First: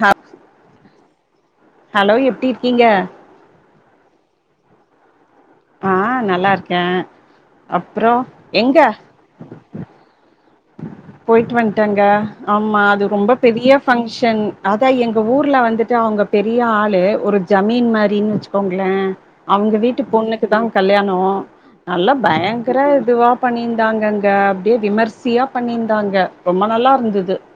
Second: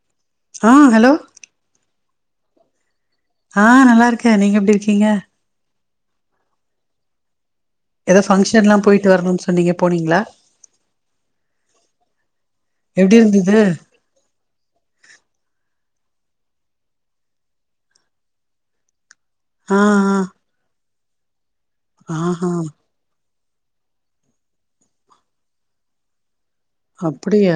Hubs ஆ hello hello எப்டி இருக்கீங்க ஹா நல்லார்க்கே நீங்க எப்டி இருக்கீங்க ஆ நல்லார்க்கே ஏதோ ஃபங்க்ஷன்லா போய்ட்டு வரணுன் சொன்னீங்க போனீங்ளா போய்ட்டு வன்ட்டேங்க ஆமா அது எப்டி ரொம்ப இருந்தது பெரிய ஃபங்க்ஷன் அதா எங்க ஊர்ல வந்துட்டு அவ்ங்க பெரிய ஆளு ஒரு ஜமீன் மாரின்னு வச்சுக்கோங்ளே அவுங்க ஆ வீட்டு ஆ பொண்ணுக்கு தா கல்யாணோ நல்லா ஆஹா பயங்கர இதுவா பண்ணிந்தாங்கங்க அப்டியே விமர்சியா பண்ணிந்தாங்க அப்டியா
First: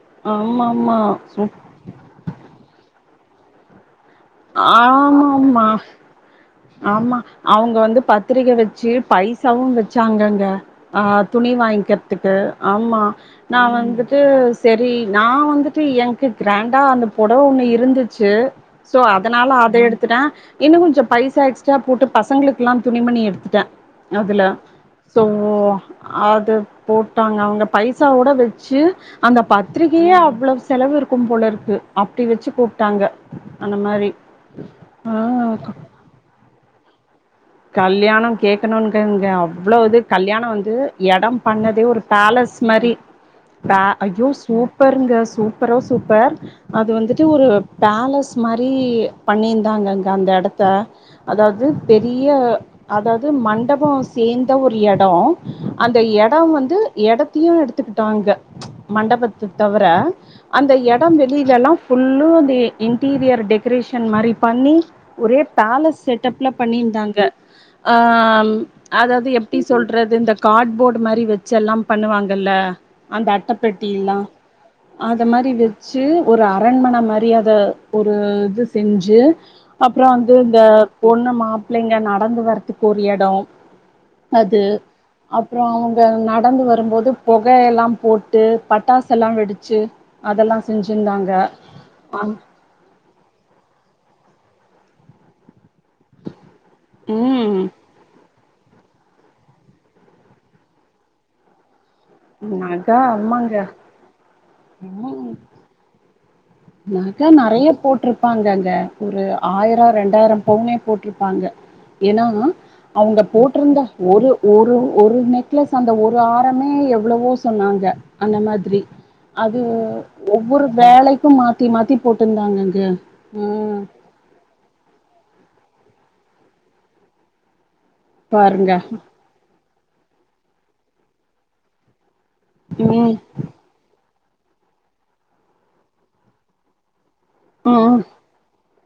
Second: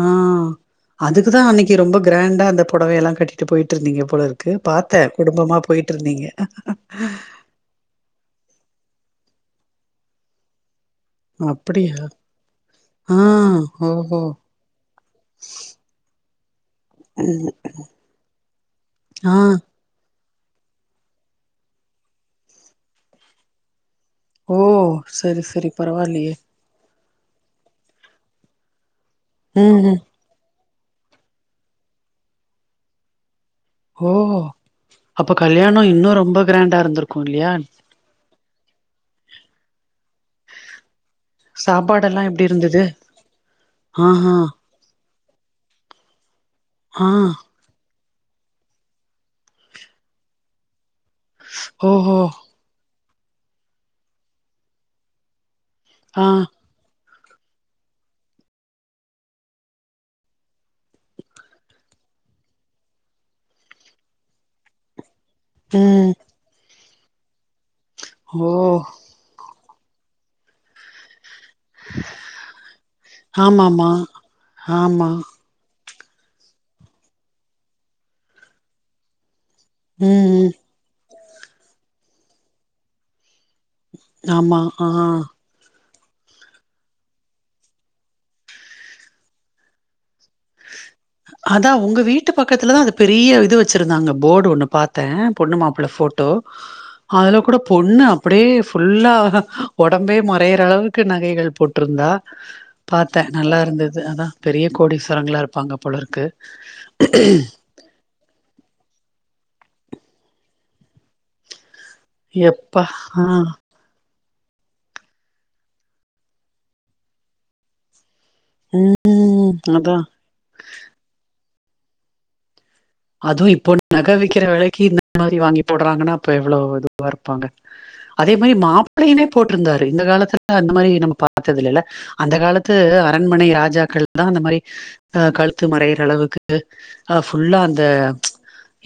ஆ ஆமா ஆமா அதுக்குதா சூப் அன்னைக் ரொம்ப க்ராண்டா அந்த புடவை எல்லா கட்டிட்டு போயிட்ருந்தீங்க போலர் க்கு பாத்தே ஆமா குடும்பமா போய்ட்ருந்தீங்க அவ்ங்க வந்து பத்திரிக்க வச்சு பைசாவு வச்சாங்கங்க ஆ துணி அப்டியா வாய்ன்க்கற்த்துக்கு ஆமா ஆ நா வந்துட்டு ஓஹோ சரி நா வந்துட்டு என்க்கு க்ராண்டா அந்த புடவ ஒன்னு இருந்துச்சு சோ ஆ அதனால ஆர் ந்து எடுத்துட்ட இன்னு கொஞ்சு பைசா எக்ஸ்ட்ரா போட்டு பசங்க்ளுக்லா துணிமணி எடுத்துட்டே அதுல ஓ சோ சரி சரி பரவாயில்லையே ஆதுவ் போட்டாங்க அவ்ங்க பைசாவோட வெச்சு அந்த ம் ம் பத்ரிக்கையே அவ்ளவ்ஸ் தெலவு இருக்கும் போல இருக்கு அப்டி வச்சு கூப்ட்டாங்க அந்த ஓ மாரி ஹோ அப்ப ஆ கல்யாணோ இன்னு ரொம்ப க்ராண்டா இருந்திருக்கு இல்லையா கல்யானோ கேக்கனுன்கங்க அவ்ளோ இது கல்யாணோ வந்து யடம் பண்ணதே ஒரு சாப்பாடெல்லா எப்டி இருந்தது பேலஸ்மரி பா ஐயோ ஆஹா சூப் ப்பர்ங்க சூப்பரோ சூப்பர் அது ஆ வந்துட்டு ஒரு பேலஸ் மாரி பண்ணிந்தாங்கங்க அந்த இடத்த அதாவ்து பெர் ஓஹோ அ அதாவ்து மண்டபோ சேந்த ஒரு யடோ அந்த ஆ யடம் வந்து யடத்தையு எடுத்துக்குட்டாங்க மண்டபத்த தவர அந்த எடம் வெளிலல்லா புல்லு தி இன்டீரியர் டெக்கரேஷன் மாரி பண்ணி ஒரே பேலஸ் ம் செட்டப்ல பண்ணியிருந்தாங்க ஆ ஓ ம் அதாவது டி சொல்றது இந்த காட் போட் மாரி வெ ச்சல்லாம் பண்ணுவாங்கல்ல அந்த அட்ட ஆமாமா பெட்டில்லா ஆமா ஆத மாரி வெத் ச்சு ஒரு அரண்மன மரியாத ஒரு இது செஞ்சு அப்புறம் ம் வந்து ம் இந்த பொண்ணு மாப்பிள்ளைங்க நடந்து வர்றதுக்கு ஒரு எடோ ஆமா அது ஆ அப் அப்புறோ அவங்க நடந்து வரும்போது புகையெல்லா போட்டு பட்டாசெல்லா வெடிச்சு அதெல்லா செஞ்சுருந்தாங்க அ த்லதா அது பெரிய இது வச்சிருந்தாங்க போர்டு ஒன்னு பாத்தே பொண்ணு மாப்புள்ள போட் டோ அதுல கூட ம் பொண்ணு அப்டியே ஃபுல்லா உடம்பே மறையிற அளவுக்கு நகைகள் போட்டுருந்தா நக பாத்தே ஆமாங்க நல்லாருந்தது அதா பெரிய கோடிஸ்வரங்களா இருப்பாங்க போலருக்கு எனக்கே நறைய போட்டுருப்பாங்கங்க இந்த ஒரு ஆயிரோ ரெண்டாயிரோ பவுனே போட்ருப்பாங்க ஏன்னாவுன்னா எப்பா அவுங்க ஆ போட்டுருந்த ஒரு ஒரு ஒரு நெக்லஸ் அந்த ஒரு ஆரமே எவ்ளவோ சொன்னாங்க அந்த மாதிரி ம் அது அதா ஒவ்வொரு வேலைக்கு மாத்தி மாத்தி போட்டுருந்தாங்கங்க அதுவு இப்போ நக விக்கிற வெலைக்கி இந்த மாரி வாங்கி போடறாங்கன்னா அப்ப எவ்ளோ இதுவா இருப்பாங்க அதே மாரி பாருங்க. மாப்பிள்ளையுமே போட்டுருந்தாரு இந்த காலத்துல அந்த மாதிரி நம்ம பாத்ததில்லேல அந்த காலத்து ம். அரண்மனை ராஜாக்கள் தா அந்த மாரி அ கழுத்து மறையிர அளவுக்கு அஆ ஃபுல்லா அந்த ம்.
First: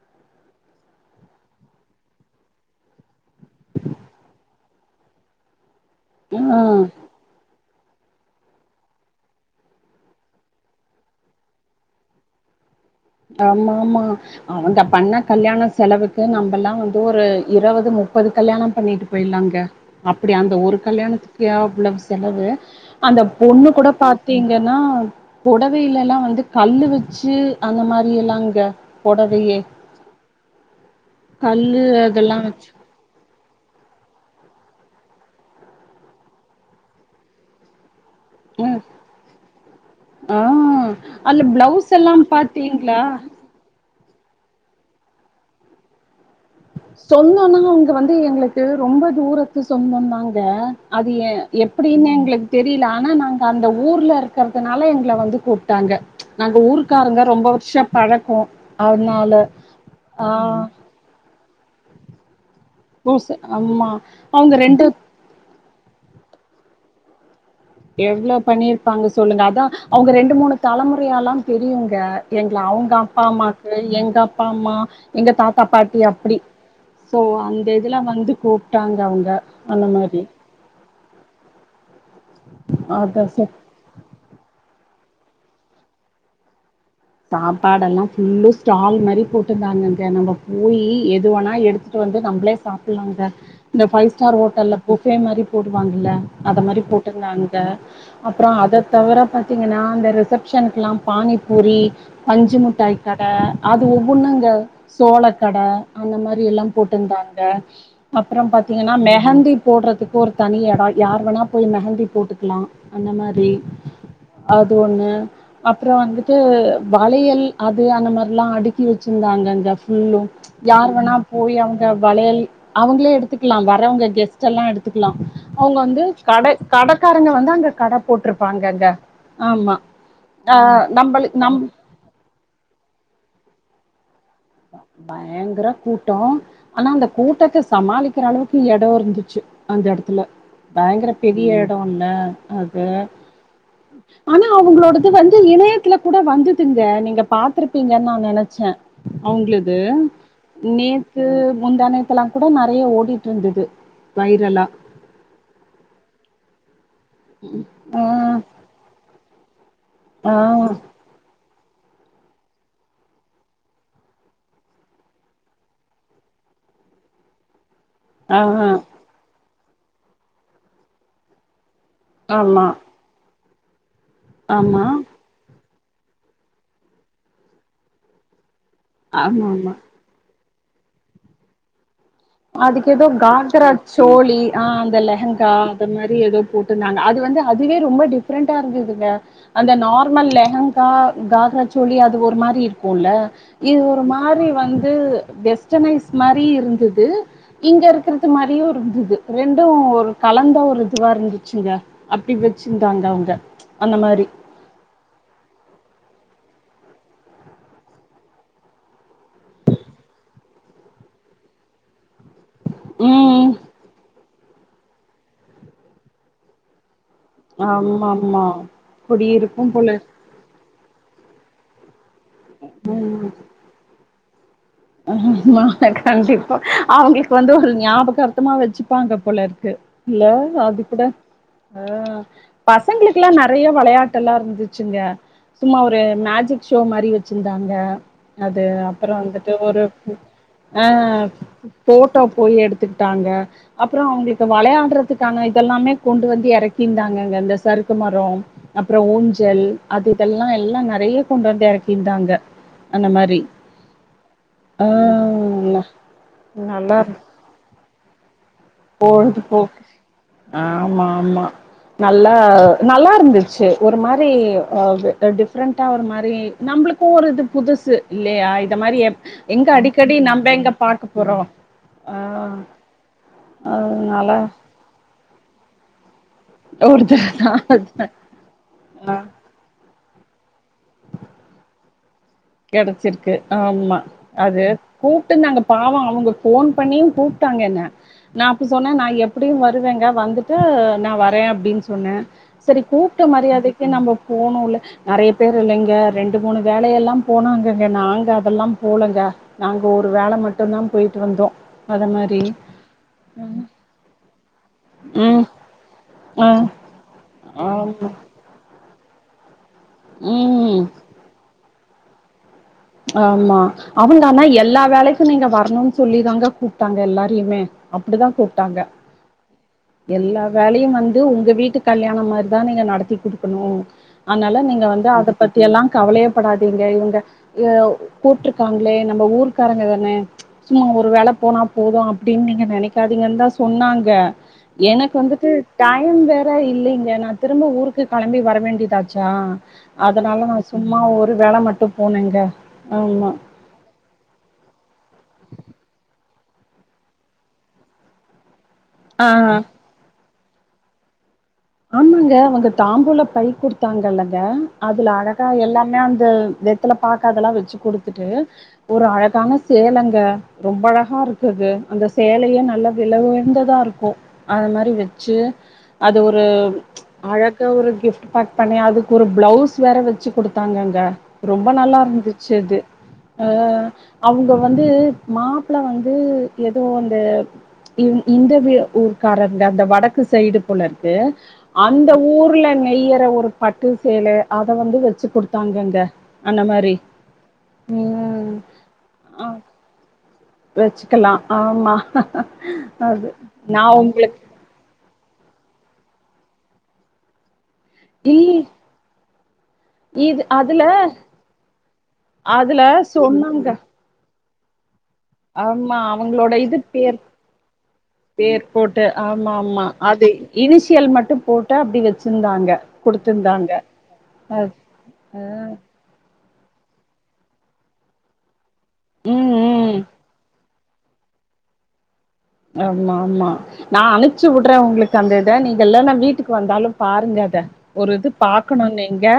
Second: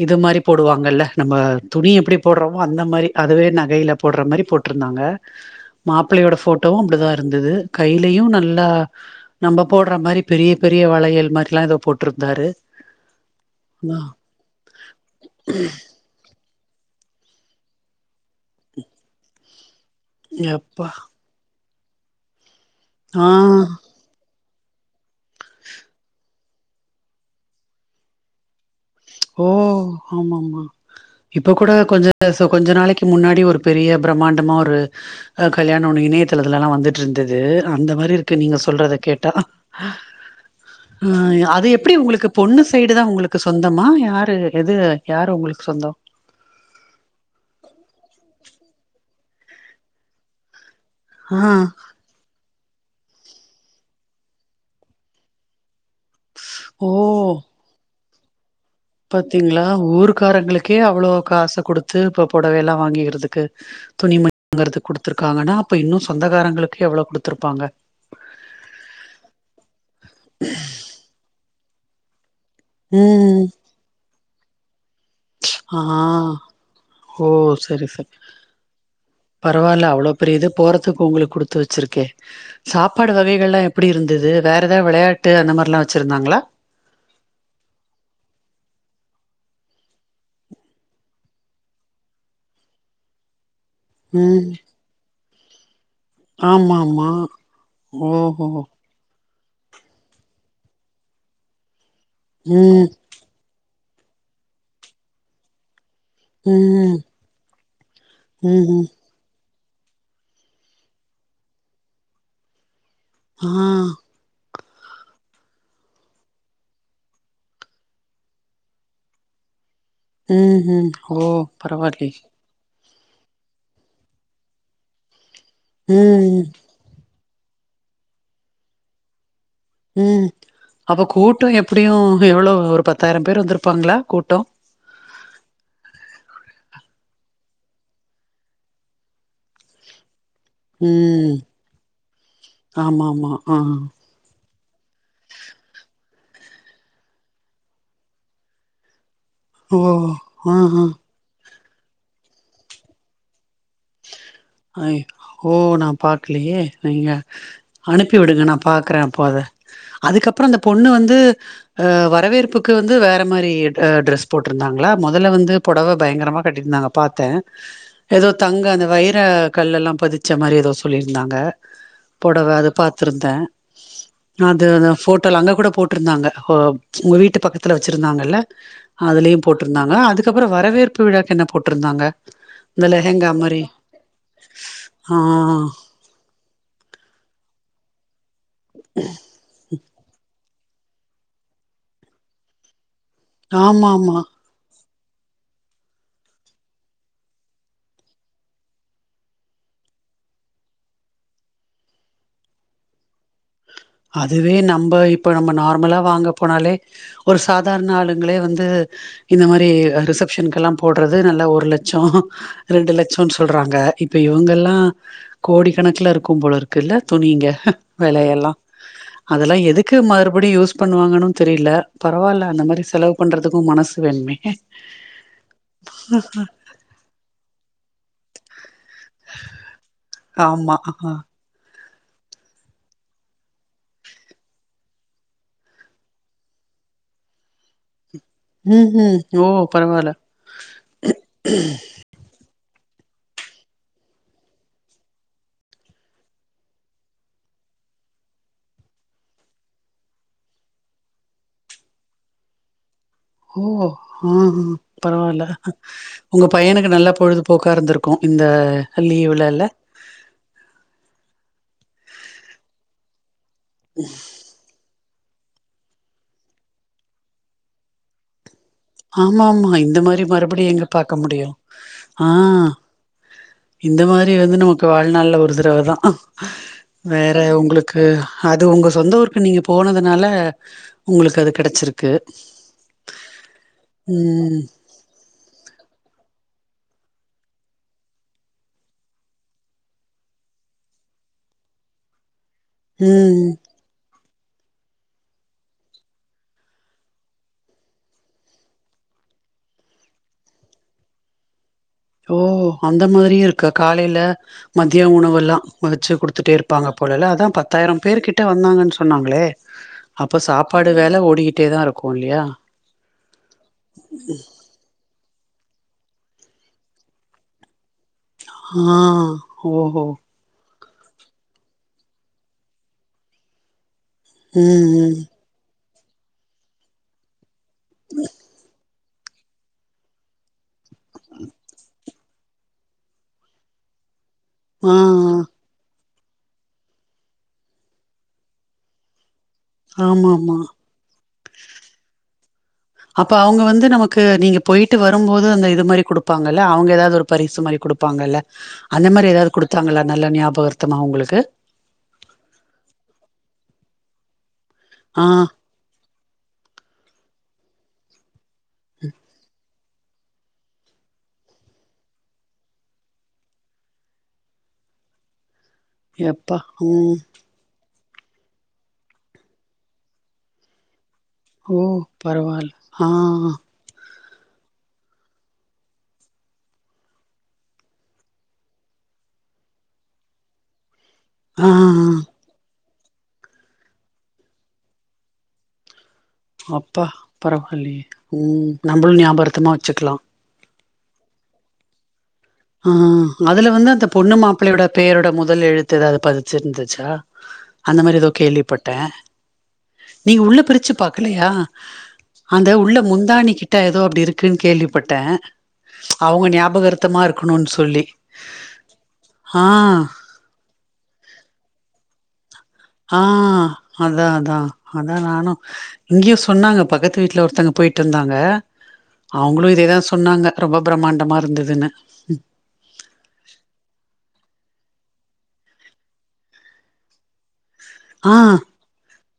இது மாரி போடுவாங்கள்ல்ல நம்ம துணி எப்பிடி போடுறோமோ அந்த மாரி அதுவே நகையில போடுற மாரி போட்டுருந்தாங்க மாப்பிள்ளையோட ஆ. போட்டோவு அப்டிதா இருந்தது கையிலயு நல்லா நம்ம போடற மாரி பெரிய பெரிய வளையல் மாரிலா ஏதோ போட்டுருந்தாரு ஆமாமா அவுங்க பண்ண கல்யாணோ செலவுக் கு நம்பள்லா வந்து ஒரு இருபது முப்பது கல்யாணோ பண்ணிட்டு போயிலாங்க அப்படி அந்த ஒரு எப்பா கல்யாணத்துக்கே அவ்ளோவு செலவு அந்த ஆ பொண்ணு கூட பார் தீங்கன்னா புடவையிலெல்லா வந்து கல்லு வச்சு அந்த மாரில்லாங்க ஓ ஆமாமா இப்ப கூட கல்லு அதெல்லா கொஞ்ச கொஞ்ச வச்சு நாளைக்கி முன்னாடி ஒரு பெரிய பிரம்மாண்டமா ஒரு அ கல்யாணோ ஒன்னு இணையத்துள இதுலல்லா வந்துட்டுருந்தது அந்த மாரி இருக் கு நீங்க ம் சொல்றத கேட்டா ஆ ஆ அதுல அது பிளவுஸ் எப்பிடி எல்லா உங்களுக்கு பொண்ணு சைடு தா பாத்தீங்களா உங்களுக் கு சொந்தமா யாரு எது யாரு உங்களுக்கு சொந்தோ சொந்தம்னா அவங்க வந்து எங்களுக்கு ரொம்ப தூரத்து சொந்தம்தாங்க அது எ ஆ எப்டின்னு எங்களுக்கு தெரியல ஆனா நாங்க அந்த ஊர்ல இருக்கறதுனால எங்கள வந்து கூப்ட்டாங்க நாங்க ஓ ஊருக்கரங்க ரொம்ப வருஷோ பழக்கோ அதனால பாத்தீங்களா ஆ ஊருக்காரங்களுக்கே அவ்ளோ காசக்குடுத்து இப்போ பொடவையெல்லா பூசு வாங்கிக்கறதுக்கு ஆமா துணி மணி அவங்க ரெண்டு வாங்கறதுக் குடுத்துரு காங்கன்னா அப்ப இன்னு சொந்தகாரங்களுக்கு எவ்ளோ குடுத்துருப்பாங்க எவ்ளோ பண்ணிருப்பாங்க சொல்லுங்க அதா அவங்க ரெண்டு மூணு தலமுறையாலா தெரியுங்க எங்கள அவுங்க அப்பா ம் அம்மாக்கு எங்க அப்பா அம்மா எங்க தாத்தா ஆ பாட்டி அப்பிடி சோ ஓ அந்த சரி இதுல்லா சரி வந்து கூப்ட்டாங்க அவங்க அந்த மாரி த்துக் உங்களுக்கு குடுத்து வச்சிருக்கே சாப்பாடு அதா சொ வகைகள்லா எப் பிடி இருந்தது வேறு ஏதாவது வெளையாட்டு அந்த மாரிலா வச்சுருந்தாங்களா சாப்பாடெல்லா ஃபுல்லு ஸ்டால் மாரி போட்டுருந்தாங்கங்க நம்ம போய் எதுவேனா எடுத்துட்டு வந்து நம்பளே சாப்ல்லாங்க இந்த பைவ் ஸ்டார் ம் ஹோட்டல்ல புஃபே மாரி போடுவாங்கல்ல அத மாரி ஆமாமா போட்ருந்தாங்க ஓஹோ அப்பறோ அது தவர பாத்தீங்கன்னா அந்த ரிசப்ஷனுக்கல்லா பானிபூரி பஞ்சு ம் முட்டாய் கட அது ஒவ்வொன்னுங்க சோளக்கட அந்த மாரி எல்லாம் போட் ம் டுந்தாங்க அப்றம் ம்ஹும் பாத்தீங்கனா மெஹந்திப் போட்றதுக்கு ஒருத் தனி எடோ யார் வேணாப் போய் மெஹந்தி போட்டுக்லா அந்த மாத்ரி ஆ அது ஒன்னு அப்ற வந்துட்டு வளையல் அது அந்த மார்லா அடுக்கி வச்சிந்தாங்க அங்கச் ஃபுல்லு ம்ஹும் யாரு ஓ வேணாப் போயி அங்க பரவால்லியே வளையல் அவுங்ளே எடுத்துக்லா வரவுங்க கெஸ்ட் எல்லா எடுத்துக்லா அவுங்க வந்து ம் கட கடக்காரங்க வந்து அங்கக் கடப் போட்ருப்பாங்கங்க ஆமா ம் ஆஹ் அப்போ நம்மளு கூட்டோ நம் எப்டியு எவ்ளோ ஒரு பத்தாயிரம் பேர் வந்துருப்பாங்ளா கூட்டோ பயங்ர கூட்டோ ஆனா அந்த கூட்டத்த சமாளிக்ற அளவுக்கு எடோ இருந்துச்சு அந்த எடத்துல பயங்கர ம் பெரிய எடோ இல்ல அது ஆமாமா ஆ ஆனா அவுங்ளோடது வந்து இணையத்ல கூட வந்துதுங்க நீங்கப் பாத்துருப்பீங்கன் நா நெனச்சே அவுங்ளுது ஓ ஆ ஆ நேத் க்கு முந்தா நேத்தெல்லாங் கூட நெறய ஓடிட்ருந்தது வைரலா அய் ஓ நாப் பாக்லியே நீங்க ஆ அனுப்பி விடுங்க நாப் பாக்றே அப்போ அத ஆ அதுக்கப்ற அந்த பொண்ணு வந்து அ வரவேற்புக்கு வந்து வேற மாரி அ ட்ரெஸ் போட்ருந்தாங்ளா மொதல வந்து பொடவ பயங்கரமாக கட்டிந்தாங்க பாத்தே எதோ தங்க ஆ அந்த வைர கல்லெல்லாம் பதிச்ச மாரி எதோ சொல்லிருந்தாங்க பொடவ ஆமா அத பாத் த்ருந்தே அது ஆமா அந்த போட் டோல அங்க கூட போட்ருந்தாங்க உங்க வீட்டு பக்கத்துல வச்சிருந்தாங்கல்ல ஆமா அதுலியும் ஆமா போட்ருந்தாங்க அதுக்கப்பற வரவேற்பு விழாக்கு என்ன போட்ருந்தாங்க அதுக்கு எதோ காந்தராஜ் சோழி ஆ அந்த ஆ லெகங்கா அந்த மாரி எதோப் போட்டுந்தாங்க அது வந்து அதுவே ரொம்ப டிப் பிரெண்டா இருந்ததுங்க அந்த நார்மல் லெகங் கா கால்ரச்சோழி அது ஒரு மாரி இருக்குல இது ஆமா ஒரு ஆமா மாரி வந்து வெஸ்டனைஸ் மாரி இருந்துது இங்க இருக்கிறது மாரியு இருந்துது ரெண்டு ஒரு கலந்த ஒரு இதுவா இருந்துச்சுங்க அப்டி வெச்சிந்தாங்க அவுங்க அதுவே நம்ப இப்ப நம்ம நார்மலா வாங்க போனாலே ஒரு சாதார்ண ஆளுங்ளே வந்து இந்த மாரி ரிசப்ஷனுக்கெல்லாம் போட்றது நல்லா ஒரு லட்சோ ரெண்டு லெட்சன் ம் சொல்றாங்க இப்ப இவுங்கெல்லா கோடி கணக்ல இருக்கும் போலருக் கில்ல துணிங்க ஆமா ஆமா வெலையெல்லா அதெலா குடியிருக்கும் போல எதுக்கு மறுபடியு யூஸ் பண்ணுவாங்கனு தெரில பரவால்ல அந்த மாரி செலவு பண்றதுக்கு மனசு வேணுமே மான கண்டிப்பா அவுங்ளுக்கு வந்து ஒரு ஞாபகார்த்தமா வச்சுப்பாங்க போலருக்கு இல்ல ஆமா அது கூட அ பசங்ளுக்லா நெறயா வெளையாட்டுலா இருந்துச்சுங்க சும்மா ஒரு மேஜிக் ஷோ மாரி வெச்சிந்தாங்க அது ம் அப்பற ம் வந்து ஓ ட்டு ஒரு பரவால்ல அ போட்டோ போயி எடுத்துக்ட்டாங்க அப்றோ அவுங்ளுக்கு வளையாட்றதுக்கான இதெல்லாமே கொண்டு வந்து எறக்கிந்தாங்கங்க இந்த சறுக்கு மரோம் அப்றோ ஊஞ்சல் அது இதெல்லா எல்லா நெறய கொண்டு வந்து எறக்கிந்தாங்க அந்த மாரி ஓ ஆ ஆ பரவால்ல ந உங்க பையனுக்கு நல்லா பொழுதுபோக்கா இருந்துருக் கு இந்த போகுது லீவ்ல எல்லா போ ஆமா ஆமா நல்லா நல்லா இருந்துச் சு ஒரு மாரி அ டி ப்ரென்டா ஒரு மாரி நம்ளுக்கு ஒரு இது புதுசு இல்லய ஆமா ஆமா இந்த மாரி மறுபடியு எங்க பாக்க முடியு ஆ இந்த அதனால மாரி வந்து நமக்கு வாழ்நாள்ல ஒரு தடவைதா ஒரு தட வேற உங்களுக்கு அது உங்க ஆ சொந்த ஊருக்கு நீங்க போனதுனால உங்களுக்கு அது கெடச்சிருக்கு கெடச்சிருக்கு ஆமா ம் அது கூப்பிட்டு நாங்க பாவ அவங்க ஃபோன் பண்ணியு கூப்ட்டாங்க என்ன நா அப்ப சொன்னே நா எப்படியு வருவேங்க வந்துட்டு நா வரே அப்டின்னு சொன்னே சரி கூப்ட்ட ம் மரியாதைக்கு நம்ப போனுல்ல நெறைய பேர் இல்லைங்க ரெண்டு மூணு வேலையெல்லா போனாங்கங்க நாங்க அதெல்லா போலங்க நாங்க ஒரு வேல மட்டு்தா போயிட்டு வந்தோ அத ஓ மாரி அந்த மாதிரியு இருக்கா காலையில மதிய உணவு ம் எல்லா வச்சு ஆ குடுத்துட்டே இருப்பாங்க போலல்ல அதா பத்தாயிரம் ஆமா பேர் கிட்ட வந்தாங்கன்னு சொன்னாங்களே அப்ப சாப் ம் படு வேல ஓடிக்கிட்டே தா இருக்கு இல்லையா ஆமா அவங்க ஆனா எல்லா வேலைக்கு நீங்க வரணுனு சொல்லி தாங்க கூப்ட்டாங்க எல்லாரையுமே அப்டிதா கூப்பிட்டாங்க ஆ ஓஹோ எல்லா வேலையு வந்து உங்க வீட்டு கல்யாண மாறிதா நீங்க நடத்தி குடுக்கணு அதனால நீங்க ம் வந்து ம் அத பத்தி எல்லா கவலையேப்படாதீங்க இவங்க எ கூப்டிருக்காங்களே நம்ம ஊரு காரங்க தானே சும்மா ஒரு வேல போனா போது அப்டின்னு நீங்க நெனைக்காதீங்கன்ந்தா சொன்னாங்க ஆ எனக்கு வந்துட்டு டா யம் வேற இல்லீங்க நா திரும்ப ஊருக்கு கெளம்பி வர வேண்டியதாச்சா ஆமா அதனால நா ஆமா சும்மா ஒரு வேல மட்டு போனேங்க ஆமா அப்ப அவங்க வந்து நமக்கு நீங்க போயிட்டு வரும்போது அந்த இது மாரி குடுப்பாங்கல்ல அவங்க ஏதாவது ஒரு பரிசு மாரி குடுப்பாங்கல்ல அந்த ஆ மாரி ஏதாவது ஆ குடுத்தாங்களா நல்லா ஞாபகார்த்தமா உங்களுக்கு ஆமாங்க அவங்க தாம்பூல பை குடுத்தாங்கல்லங்க அதுல ஆ அழகா எல்லாமே அந் த வெத்துல பாக்கு அதெல்லா வச்சு குடுத்துட்டு ஒரு அழகான சேலங்க ரொம்ப அழகா இருக்கு அது அந்த சேலயே நல்லா வில உயர்ந்ததா இருக்கு அது மாரி வச்சு அது ஒரு எப்பா! ம். அழ க ஒரு கிஃப்ட் பேக் பண்ணி அதுக்கு ஒரு பிளவுஸ் வேற வச்சு குடுத்தாங்கங்க ரொம்ப ஓ! நல்லா இருந்துச்சு பரவால்ல. அது ஆ. அ அவங்க வந்து மாப்ள வந்து ஏதோ அந்த இந்‌ இந்த வி ஊர்காரங்க அந்த வடக்கு சைடு போல க்கு ஆ. அந்த ஊர்ல நெய்யற ஒரு பட்டு சேல அத வந்து வச்சு குடுத்தாங்கங்க அந்த மாரி அப்பா பரவாயில்லையே ம் நம்ளு ஆ ஞாபார்த்தமா வச்சுக்கலா வச்சுக்கலா ஆமா ஆ அது அதுல நா வந்து அந்த பொண்ணு உங்களுக்கு மாப் ப்பளையோட பேரோட முதல் எழுத்து ஏதாவது பதிச்சிருந்துச்சா அந்த மாதிரி ஏதோ இல் கேள்விப்பட்டே நீங்க இது உள்ள அதுல பிரிச்சு பாக்கலையா அந்த அதுல உள்ள சொன்னாங்க முந்தாணிக்கிட்ட தோ அப்டி இருக்குனு கேள்விப்பட்டே ஆமா அவங்களோட இது பேர் இருக்கணும்னு சொல்லி. பேர் போட்டு ஆமா ஆ ஆமா அது இனிஷியல் மட்டு போட்டு அப்டி வச்சிருந்தாங்க ஆ குடுத்திருந்தாங்க அதா அதா அதா நானு இங்கயு சொன்னாங்க பக்கத்து வீட்டுல ஒருத்தங்க போயிட்டு வந்தாங்க ம் அவங்களு ம் இதேதா சொன்னாங்க ரொம்ப பிரம்மாண்டமா இருந்துதுனு ஆமா மா நான் அனுப்ச்சி விடுற உங்களுக்கு அந்த இத நீங்க இல்லன்னா வீட்டுக்கு வந்தாலு பாருங்க அத ஒரு இது ஆ பாக்கணு இங்க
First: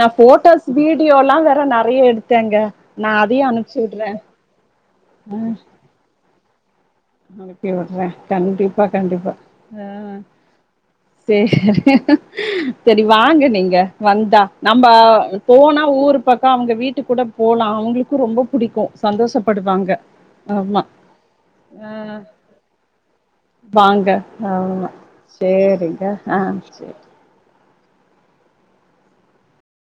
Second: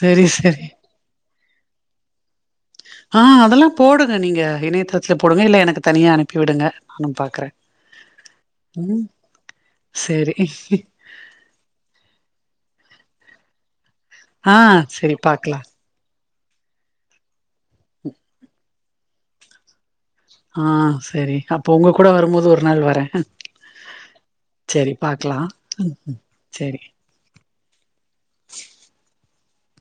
நா சரி போட்டோஸ் வீடியோல்லா வேற நெறைய எடுத்தேங்க நா ஆ அதையு அதெல்லா அனுப்ச்சு விடுறே போடுங்க நீங்க இணையத்தளத்துல போடுங்க இல்ல எனக்கு தனியா அனுப்பி விடுங்க நானு பாக்குறே அனுப்பி விடுற கண்டிப்பா ம் கண்டிப்பா அ சரி சரி வாங்க நீங்க வந்தா ஆ நம்ம சரி பாக்கலா போனா ஊருக் பக்கா அவங்க வீட்டுக்கூட போலா அவங்களுக்கு ரொம்ப புடிக்கு சந்தோஷப்படுவாங்க ஆ ஆமா செரி அப்ப உங்க ஆ கூட வரும்போது ஒரு நாள் வர வாங்க ஆமா செரிங்க ஆ சரி செரி